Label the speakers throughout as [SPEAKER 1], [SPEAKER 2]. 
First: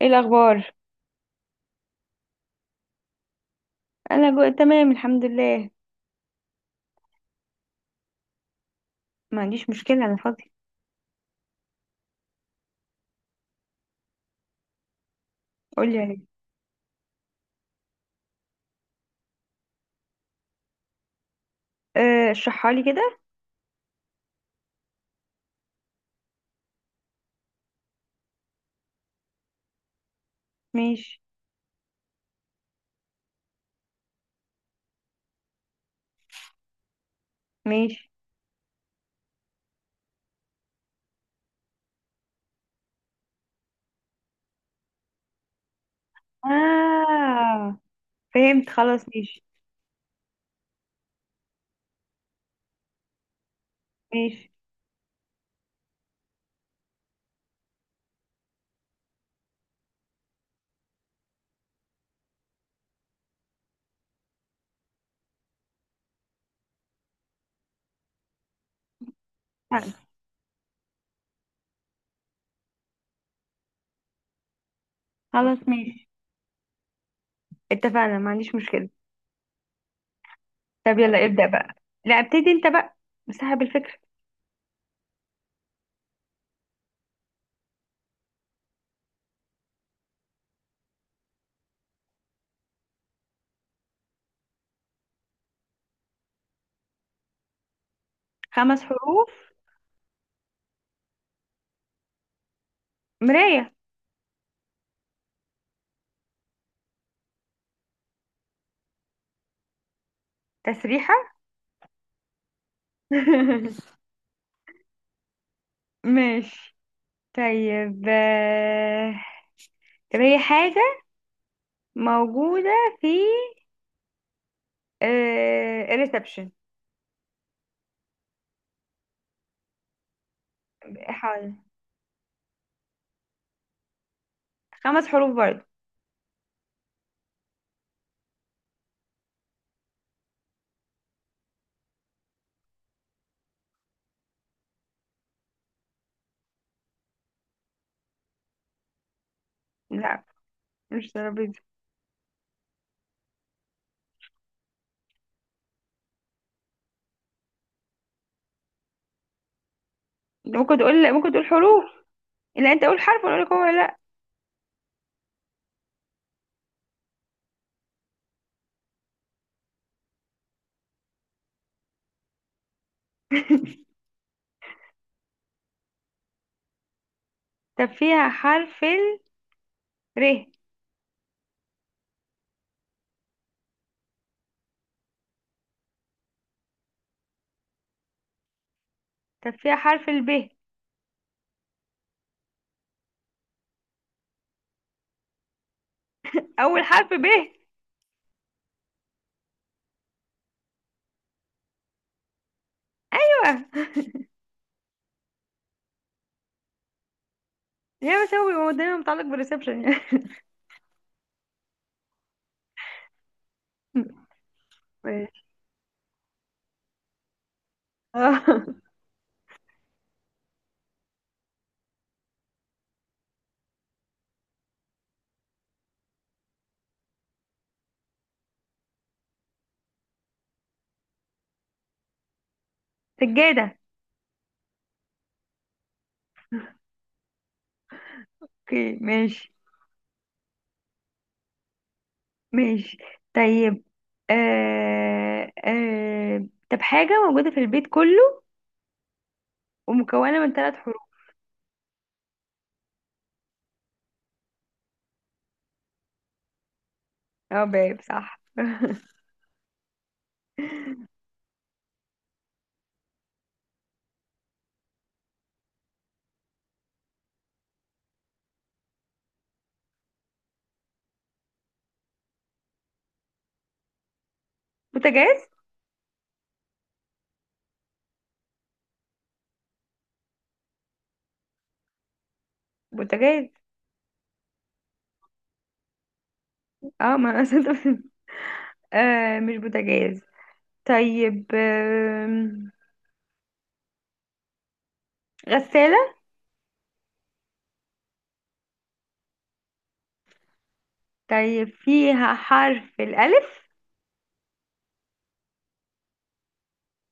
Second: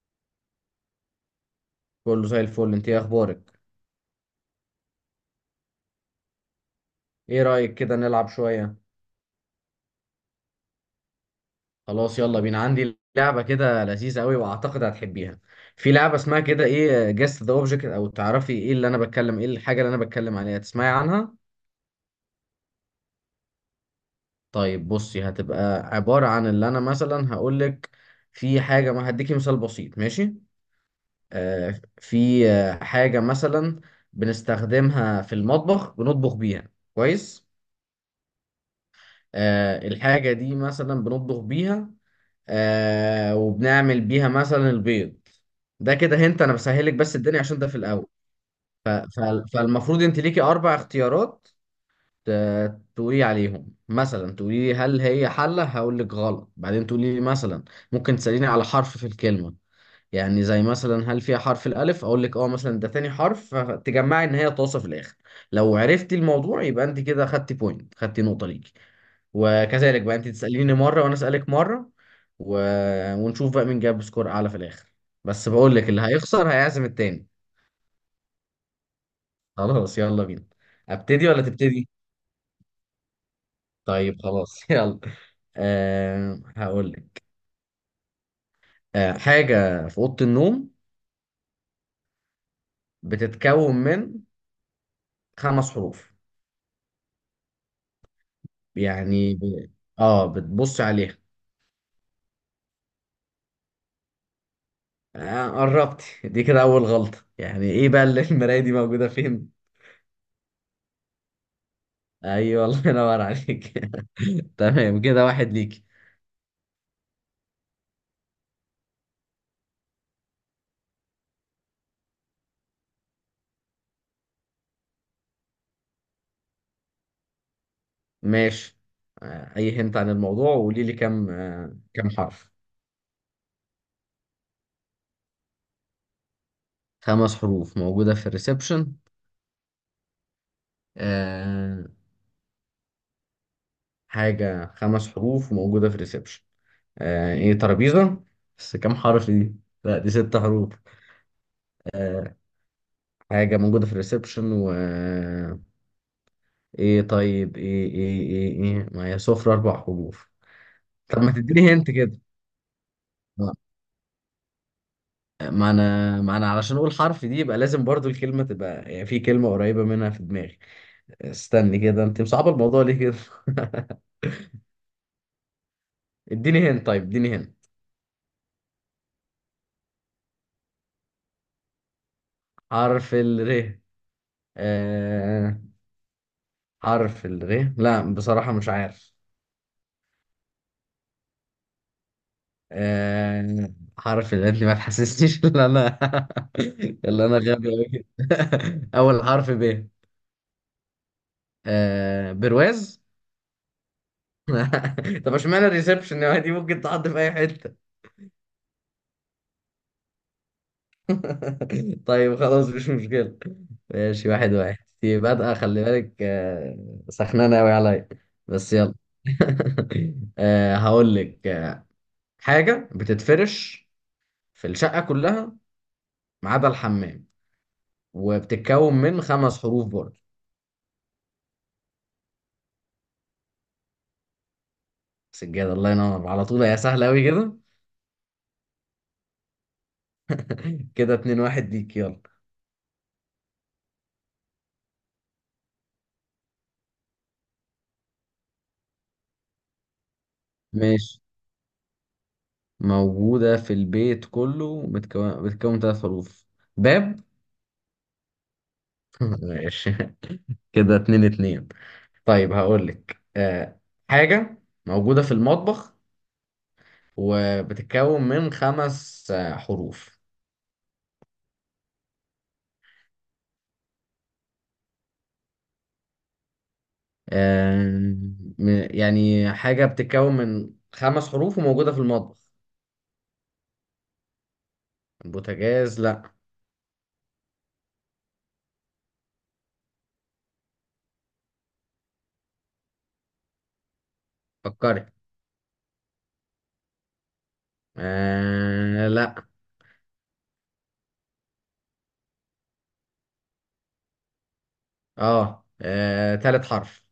[SPEAKER 1] ايه الاخبار؟
[SPEAKER 2] كله زي الفل، انت ايه اخبارك؟
[SPEAKER 1] انا تمام الحمد لله.
[SPEAKER 2] ايه رأيك كده نلعب شوية؟
[SPEAKER 1] ما عنديش مشكله، انا فاضي.
[SPEAKER 2] خلاص، يلا بينا. عندي لعبة كده لذيذة قوي واعتقد هتحبيها. في
[SPEAKER 1] قولي
[SPEAKER 2] لعبة
[SPEAKER 1] عليك.
[SPEAKER 2] اسمها كده ايه جست ذا اوبجكت، او تعرفي ايه اللي انا بتكلم، ايه الحاجة اللي انا بتكلم عليها، تسمعي عنها؟
[SPEAKER 1] اشرحها لي كده.
[SPEAKER 2] طيب بصي، هتبقى عبارة عن اللي انا مثلا هقولك في حاجة. ما هديكي مثال بسيط، ماشي؟
[SPEAKER 1] ماشي.
[SPEAKER 2] في حاجة مثلا بنستخدمها في المطبخ، بنطبخ بيها، كويس؟
[SPEAKER 1] ماشي.
[SPEAKER 2] الحاجة دي مثلا بنطبخ بيها، وبنعمل بيها مثلا البيض. ده كده هنت، انا بسهلك بس الدنيا عشان ده في
[SPEAKER 1] اه
[SPEAKER 2] الاول.
[SPEAKER 1] فهمت،
[SPEAKER 2] ف...
[SPEAKER 1] خلاص
[SPEAKER 2] ف...
[SPEAKER 1] ماشي.
[SPEAKER 2] فالمفروض انت ليكي اربع اختيارات. تقولي عليهم، مثلا
[SPEAKER 1] ماشي.
[SPEAKER 2] تقولي لي هل هي حلة، هقول لك غلط، بعدين تقولي لي مثلا ممكن تسأليني على حرف في الكلمة. يعني زي مثلا هل فيها حرف الالف، اقول لك اه مثلا ده تاني حرف، فتجمعي ان هي طاسة في الاخر. لو عرفتي الموضوع يبقى انت كده خدتي بوينت، خدتي نقطة ليكي.
[SPEAKER 1] فهمت.
[SPEAKER 2] وكذلك بقى انت تسأليني مرة وانا أسألك مرة. و... ونشوف بقى مين جاب سكور اعلى في الاخر. بس
[SPEAKER 1] خلاص
[SPEAKER 2] بقول لك اللي
[SPEAKER 1] ماشي،
[SPEAKER 2] هيخسر هيعزم التاني.
[SPEAKER 1] اتفقنا، ما عنديش مشكله.
[SPEAKER 2] خلاص، يلا بينا.
[SPEAKER 1] طب يلا
[SPEAKER 2] ابتدي ولا
[SPEAKER 1] ابدا بقى.
[SPEAKER 2] تبتدي؟
[SPEAKER 1] لا ابتدي انت بقى، صاحب الفكره.
[SPEAKER 2] طيب خلاص، يلا. هقول لك. حاجة في أوضة النوم، بتتكون من خمس حروف.
[SPEAKER 1] 5 حروف.
[SPEAKER 2] يعني ب... اه بتبصي عليها.
[SPEAKER 1] مرايه.
[SPEAKER 2] قربتي، دي كده أول غلطة، يعني ايه بقى اللي المراية دي موجودة فين؟
[SPEAKER 1] تسريحه.
[SPEAKER 2] ايوه، الله ينور عليك. تمام كده، واحد ليك.
[SPEAKER 1] ماشي. طيب طب هي حاجه موجوده في الريسبشن.
[SPEAKER 2] ماشي. اي هنت عن الموضوع وقولي لي كام، كام حرف؟
[SPEAKER 1] 5 حروف برضه.
[SPEAKER 2] خمس حروف موجودة في الريسبشن. آه، حاجة، خمس حروف موجودة في الريسبشن. ايه، ترابيزة. بس كام حرف دي؟ لا، دي
[SPEAKER 1] لا
[SPEAKER 2] ست حروف.
[SPEAKER 1] مش ترابيزة.
[SPEAKER 2] آه، حاجة موجودة في الريسبشن و ايه، طيب ايه ايه ايه ايه ما هي سفرة، اربع حروف.
[SPEAKER 1] ممكن تقول،
[SPEAKER 2] طب
[SPEAKER 1] ممكن
[SPEAKER 2] ما
[SPEAKER 1] تقول
[SPEAKER 2] تديني
[SPEAKER 1] حروف.
[SPEAKER 2] هنت كده.
[SPEAKER 1] لا انت قول حرف وانا اقول
[SPEAKER 2] آه،
[SPEAKER 1] لك هو ولا لا.
[SPEAKER 2] ما انا علشان اقول حرف دي يبقى لازم برضو الكلمة تبقى، يعني في كلمة قريبة منها في دماغي. استني كده، انت مصعب الموضوع ليه كده؟ اديني هنا، طيب اديني هنا.
[SPEAKER 1] طب فيها حرف ال ر.
[SPEAKER 2] حرف الر. آه... حرف الر، لا بصراحة مش عارف.
[SPEAKER 1] طب فيها حرف ال ب.
[SPEAKER 2] حرف الر، انت ما تحسسنيش ان انا
[SPEAKER 1] اول حرف
[SPEAKER 2] ان
[SPEAKER 1] ب،
[SPEAKER 2] انا
[SPEAKER 1] ايوه.
[SPEAKER 2] غبي أوي كده. اول حرف ب. برواز. طب اشمعنى الريسبشن؟ دي ممكن تحط في اي حتة.
[SPEAKER 1] هي بس هو بيبقى دايما متعلق بالريسبشن يعني.
[SPEAKER 2] طيب خلاص، مش مشكلة. ماشي، واحد واحد. دي
[SPEAKER 1] ماشي.
[SPEAKER 2] بادئة، خلي بالك، سخنانة أوي عليا.
[SPEAKER 1] اه
[SPEAKER 2] بس يلا. هقول لك، حاجة بتتفرش في الشقة كلها ما عدا الحمام، وبتتكون من خمس حروف برضه.
[SPEAKER 1] سجادة.
[SPEAKER 2] سجادة. الله ينور، على طول. يا سهلة أوي كده.
[SPEAKER 1] اوكي ماشي.
[SPEAKER 2] كده اتنين واحد ليك. يلا.
[SPEAKER 1] ماشي. طيب آه طب حاجة موجودة في البيت كله ومكونة من 3 حروف.
[SPEAKER 2] ماشي. موجودة في البيت كله، بتكون ثلاث حروف. باب.
[SPEAKER 1] اه باب صح.
[SPEAKER 2] ماشي. كده اتنين اتنين. طيب هقول لك. حاجة موجودة في المطبخ، وبتتكون من خمس حروف.
[SPEAKER 1] بوتاجاز.
[SPEAKER 2] آه يعني حاجة بتتكون من خمس حروف وموجودة في المطبخ.
[SPEAKER 1] بوتاجاز.
[SPEAKER 2] البوتاجاز، لا.
[SPEAKER 1] اه ما انا أصل، آه مش بوتاجاز. طيب
[SPEAKER 2] فكري.
[SPEAKER 1] غسالة.
[SPEAKER 2] لا.
[SPEAKER 1] طيب فيها حرف الألف.
[SPEAKER 2] تالت حرف.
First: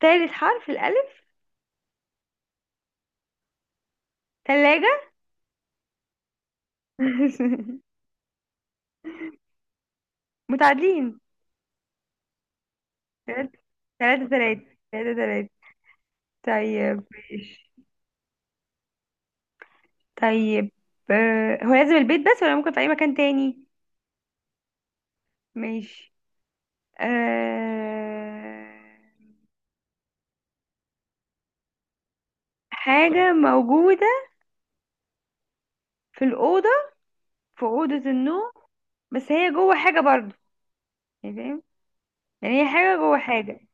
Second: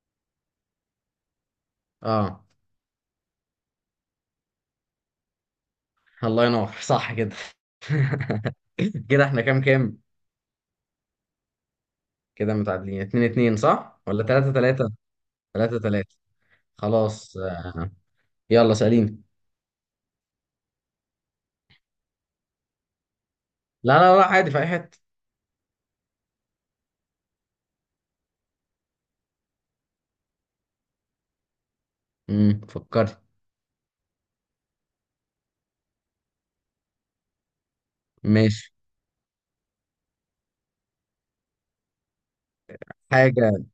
[SPEAKER 1] تالت حرف الألف.
[SPEAKER 2] اه
[SPEAKER 1] تلاجة.
[SPEAKER 2] الله ينور، صح كده. كده احنا كام كام؟
[SPEAKER 1] متعادلين.
[SPEAKER 2] كده متعادلين، اتنين
[SPEAKER 1] تلاتة
[SPEAKER 2] اتنين صح ولا
[SPEAKER 1] تلاتة
[SPEAKER 2] تلاتة
[SPEAKER 1] تلاتة
[SPEAKER 2] تلاتة؟
[SPEAKER 1] تلاتة تلاتة.
[SPEAKER 2] تلاتة تلاتة.
[SPEAKER 1] طيب
[SPEAKER 2] خلاص.
[SPEAKER 1] ماشي.
[SPEAKER 2] يلا سأليني.
[SPEAKER 1] طيب آه، هو لازم البيت بس ولا ممكن في أي مكان تاني؟
[SPEAKER 2] لا لا لا، عادي في اي حتة.
[SPEAKER 1] ماشي. آه
[SPEAKER 2] فكرت.
[SPEAKER 1] حاجة موجودة في الأوضة، في أوضة النوم.
[SPEAKER 2] ماشي.
[SPEAKER 1] بس هي جوه حاجة برضو، يعني فاهم، يعني هي حاجة جوه حاجة.
[SPEAKER 2] حاجة.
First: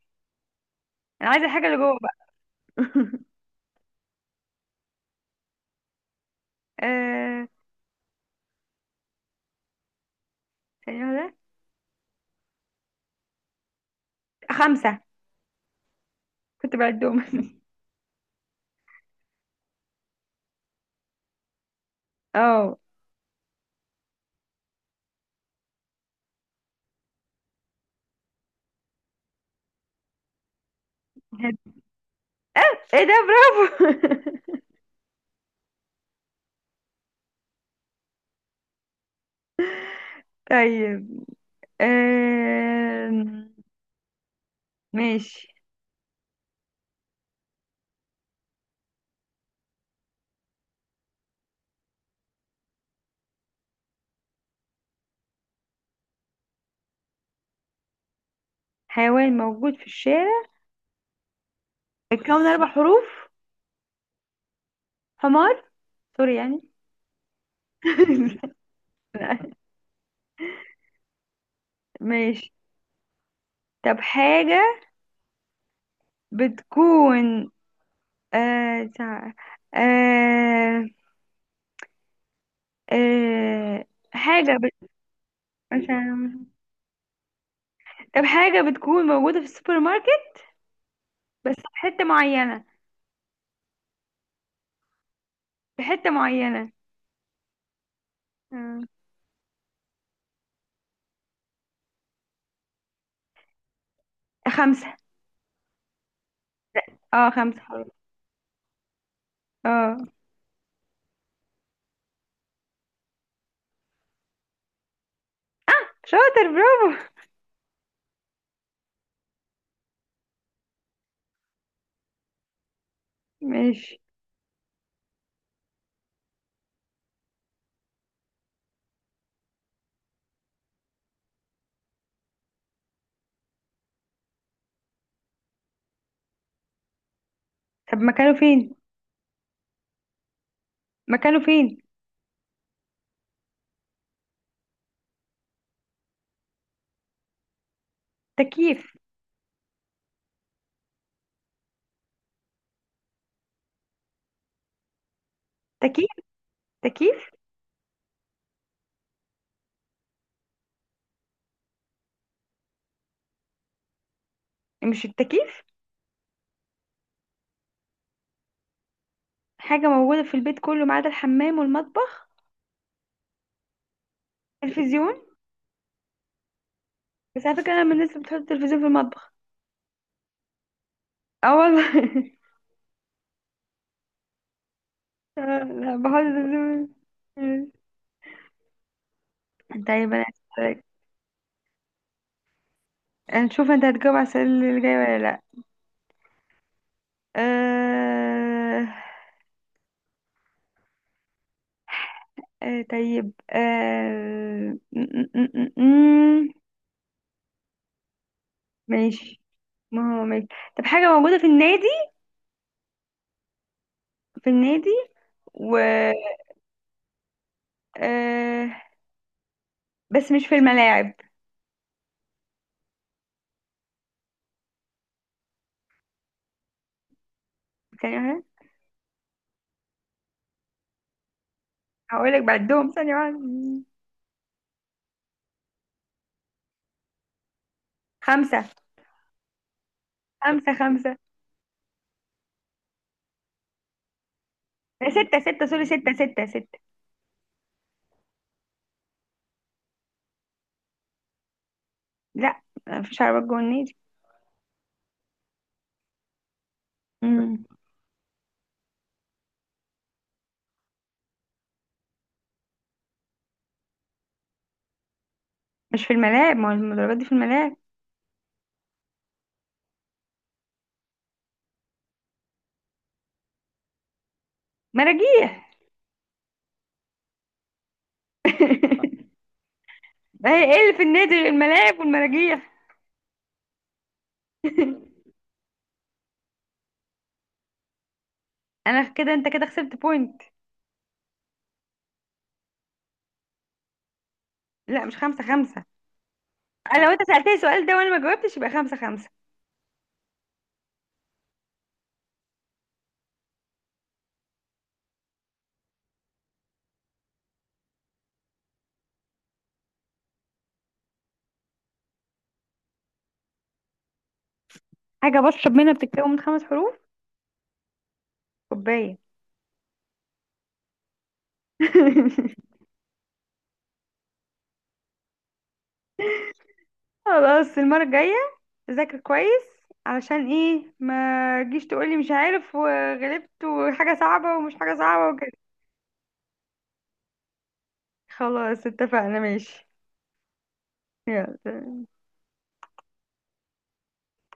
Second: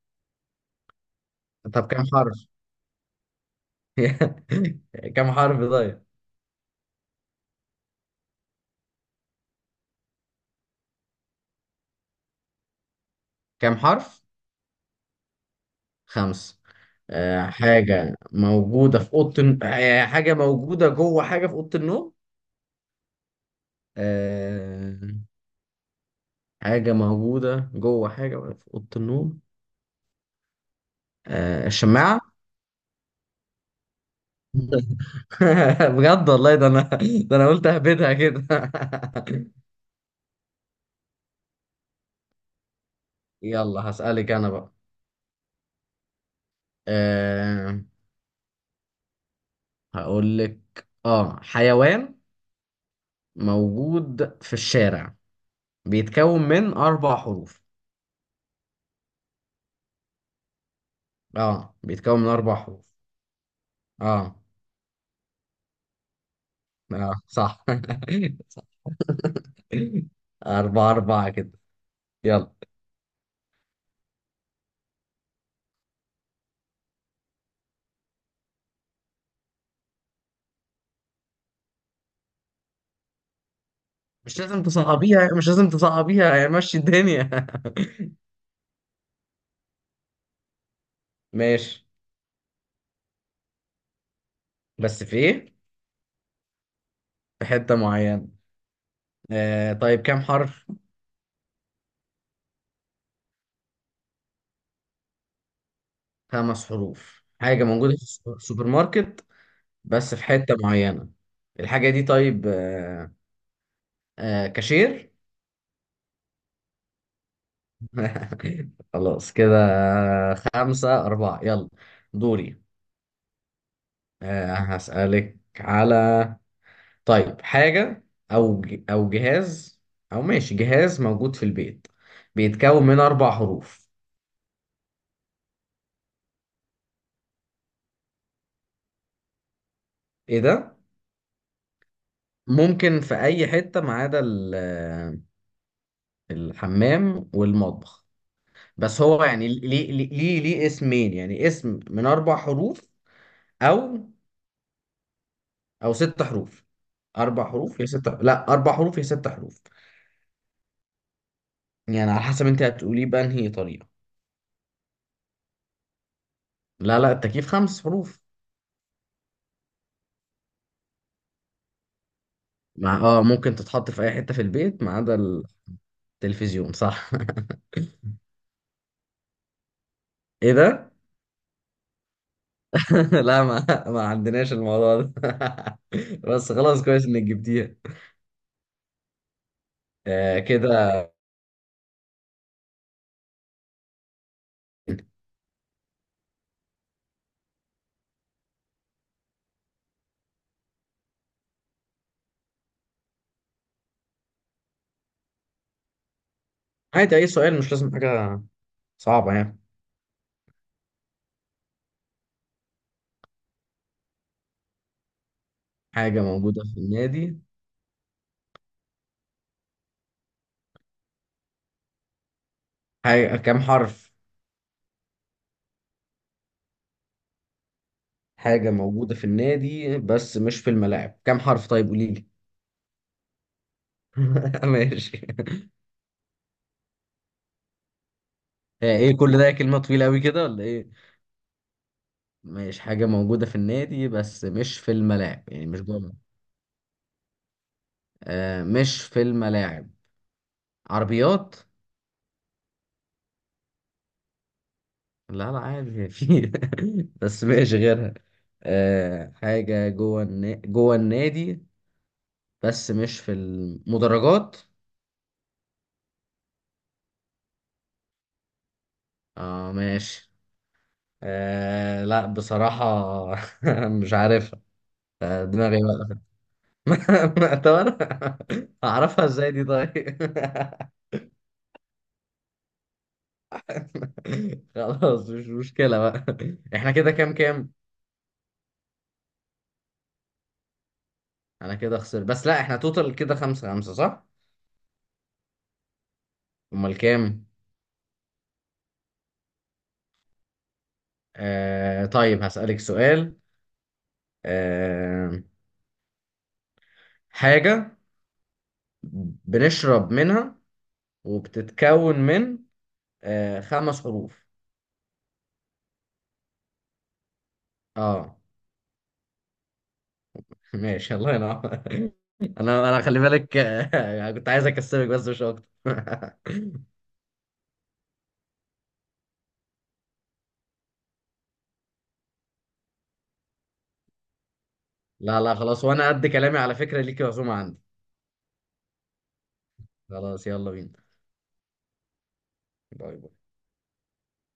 [SPEAKER 1] أنا عايزة الحاجة اللي
[SPEAKER 2] طب
[SPEAKER 1] جوه.
[SPEAKER 2] كم حرف؟ كم حرف طيب؟
[SPEAKER 1] آه ثانية واحدة.
[SPEAKER 2] كم حرف؟
[SPEAKER 1] 5.
[SPEAKER 2] خمس.
[SPEAKER 1] كنت بعدهم.
[SPEAKER 2] حاجة موجودة جوه حاجة في أوضة النوم.
[SPEAKER 1] اه
[SPEAKER 2] آه حاجة موجودة جوه حاجة في أوضة النوم.
[SPEAKER 1] هد-
[SPEAKER 2] الشماعة.
[SPEAKER 1] آه، ايه ده برافو.
[SPEAKER 2] بجد والله، ده أنا، ده أنا قلت أهبدها كده.
[SPEAKER 1] طيب آه.
[SPEAKER 2] يلا هسألك أنا بقى.
[SPEAKER 1] ماشي.
[SPEAKER 2] آه هقول لك، اه حيوان موجود في الشارع، بيتكون من أربع حروف.
[SPEAKER 1] حيوان موجود في الشارع.
[SPEAKER 2] اه بيتكون من
[SPEAKER 1] بيتكون
[SPEAKER 2] أربع
[SPEAKER 1] أربع
[SPEAKER 2] حروف.
[SPEAKER 1] حروف
[SPEAKER 2] اه
[SPEAKER 1] حمار، سوري يعني.
[SPEAKER 2] اه صح. صح. أربعة أربعة كده.
[SPEAKER 1] ماشي.
[SPEAKER 2] يلا.
[SPEAKER 1] طب حاجة بتكون آه تع- آه آه
[SPEAKER 2] مش
[SPEAKER 1] حاجة
[SPEAKER 2] لازم تصعبيها، مش لازم تصعبيها،
[SPEAKER 1] مثلا
[SPEAKER 2] يعني مشي الدنيا.
[SPEAKER 1] طب حاجة بتكون موجودة في السوبر ماركت. بس في
[SPEAKER 2] ماشي.
[SPEAKER 1] حتة معينة.
[SPEAKER 2] بس في ايه؟
[SPEAKER 1] في حتة معينة.
[SPEAKER 2] في حتة معينة.
[SPEAKER 1] مم.
[SPEAKER 2] طيب كام حرف؟
[SPEAKER 1] 5.
[SPEAKER 2] خمس حروف.
[SPEAKER 1] اه
[SPEAKER 2] حاجة
[SPEAKER 1] 5.
[SPEAKER 2] موجودة في السوبر ماركت،
[SPEAKER 1] اه
[SPEAKER 2] بس في حتة معينة. الحاجة دي، طيب. كاشير.
[SPEAKER 1] شاطر برافو.
[SPEAKER 2] خلاص كده. خمسة أربعة. يلا دوري.
[SPEAKER 1] ماشي.
[SPEAKER 2] هسألك على، طيب حاجة أو جهاز، أو ماشي جهاز موجود في البيت، بيتكون من أربع حروف.
[SPEAKER 1] طب مكانه فين؟
[SPEAKER 2] إيه ده؟
[SPEAKER 1] مكانه فين.
[SPEAKER 2] ممكن في أي حتة ما عدا الحمام والمطبخ.
[SPEAKER 1] تكييف.
[SPEAKER 2] بس هو يعني ليه اسمين، يعني اسم من أربع حروف أو
[SPEAKER 1] تكييف.
[SPEAKER 2] ست حروف.
[SPEAKER 1] تكييف.
[SPEAKER 2] أربع حروف يا ست، لا أربع حروف يا ست حروف، يعني على حسب انت هتقوليه بأنهي طريقة.
[SPEAKER 1] مش التكييف.
[SPEAKER 2] لا لا، التكييف خمس حروف.
[SPEAKER 1] حاجة موجودة في البيت كله ما عدا الحمام والمطبخ.
[SPEAKER 2] مع اه ممكن تتحط في اي حتة في البيت ما
[SPEAKER 1] تلفزيون.
[SPEAKER 2] عدا. التلفزيون، صح.
[SPEAKER 1] بس على فكرة أنا من الناس اللي بتحط التلفزيون في المطبخ.
[SPEAKER 2] ايه ده؟
[SPEAKER 1] اه والله.
[SPEAKER 2] لا، ما عندناش الموضوع ده.
[SPEAKER 1] آه، لا بحط
[SPEAKER 2] بس خلاص،
[SPEAKER 1] التلفزيون.
[SPEAKER 2] كويس انك
[SPEAKER 1] مم.
[SPEAKER 2] جبتيها.
[SPEAKER 1] طيب أنا هسألك.
[SPEAKER 2] كده.
[SPEAKER 1] نشوف انت هتجاوب على السؤال اللي جاي ولا لا. آه... طيب آه... م- م- م- م- م.
[SPEAKER 2] عادي، اي سؤال مش لازم حاجة صعبة
[SPEAKER 1] ماشي.
[SPEAKER 2] يعني.
[SPEAKER 1] ما هو ماشي. طب حاجة موجودة في النادي، في النادي و
[SPEAKER 2] حاجة موجودة في النادي.
[SPEAKER 1] آه... بس مش في الملاعب.
[SPEAKER 2] حاجة كام حرف؟
[SPEAKER 1] ثانية واحدة.
[SPEAKER 2] حاجة موجودة في النادي بس مش في الملاعب، كام حرف طيب، قولي لي.
[SPEAKER 1] هقولك بعدهم ثانية واحدة.
[SPEAKER 2] ماشي.
[SPEAKER 1] خمسة
[SPEAKER 2] ايه كل ده، كلمة طويلة قوي كده ولا
[SPEAKER 1] خمسة
[SPEAKER 2] ايه؟
[SPEAKER 1] خمسة
[SPEAKER 2] مش حاجة موجودة في النادي بس مش في
[SPEAKER 1] آه، ستة
[SPEAKER 2] الملاعب؟
[SPEAKER 1] ستة
[SPEAKER 2] يعني مش
[SPEAKER 1] سوري،
[SPEAKER 2] جوه
[SPEAKER 1] ستة
[SPEAKER 2] الملعب.
[SPEAKER 1] ستة ستة
[SPEAKER 2] مش في الملاعب. عربيات.
[SPEAKER 1] لا مفيش عربيات جوه النادي.
[SPEAKER 2] لا لا، عادي في. بس
[SPEAKER 1] مم.
[SPEAKER 2] مش غيرها. حاجة جوه النادي بس مش في المدرجات.
[SPEAKER 1] مش في الملاعب، ما هو المدرجات دي في الملاعب.
[SPEAKER 2] اه ماشي. لا بصراحة، مش عارفها.
[SPEAKER 1] مراجيح.
[SPEAKER 2] دماغي بقى. طب انا هعرفها ازاي دي طيب؟
[SPEAKER 1] ما هي ايه اللي في النادي غير الملاعب والمراجيح؟
[SPEAKER 2] خلاص، مش مشكلة بقى. احنا كده كام كام؟
[SPEAKER 1] انا كده، انت كده خسرت بوينت.
[SPEAKER 2] انا كده خسرت، بس لا احنا توتال كده خمسة خمسة صح؟
[SPEAKER 1] لا مش 5 5.
[SPEAKER 2] امال
[SPEAKER 1] انا لو انت
[SPEAKER 2] كام؟
[SPEAKER 1] سألتني السؤال ده وانا ما جاوبتش يبقى 5 5.
[SPEAKER 2] طيب هسألك سؤال. آه حاجة بنشرب منها، وبتتكون من خمس حروف.
[SPEAKER 1] حاجة بشرب منها بتتكون من 5 حروف.
[SPEAKER 2] اه
[SPEAKER 1] كوباية.
[SPEAKER 2] ماشي، الله ينور. انا خلي بالك، كنت عايز اكسبك بس مش اكتر.
[SPEAKER 1] خلاص المرة الجاية ذاكر كويس. علشان ايه ما تجيش تقولي مش عارف وغلبت وحاجة صعبة ومش حاجة صعبة
[SPEAKER 2] لا
[SPEAKER 1] وكده.
[SPEAKER 2] لا، خلاص. وانا قد كلامي على فكرة، ليكي عزومة عندي.
[SPEAKER 1] خلاص اتفقنا ماشي.
[SPEAKER 2] خلاص، يلا بينا.
[SPEAKER 1] يلا.
[SPEAKER 2] باي.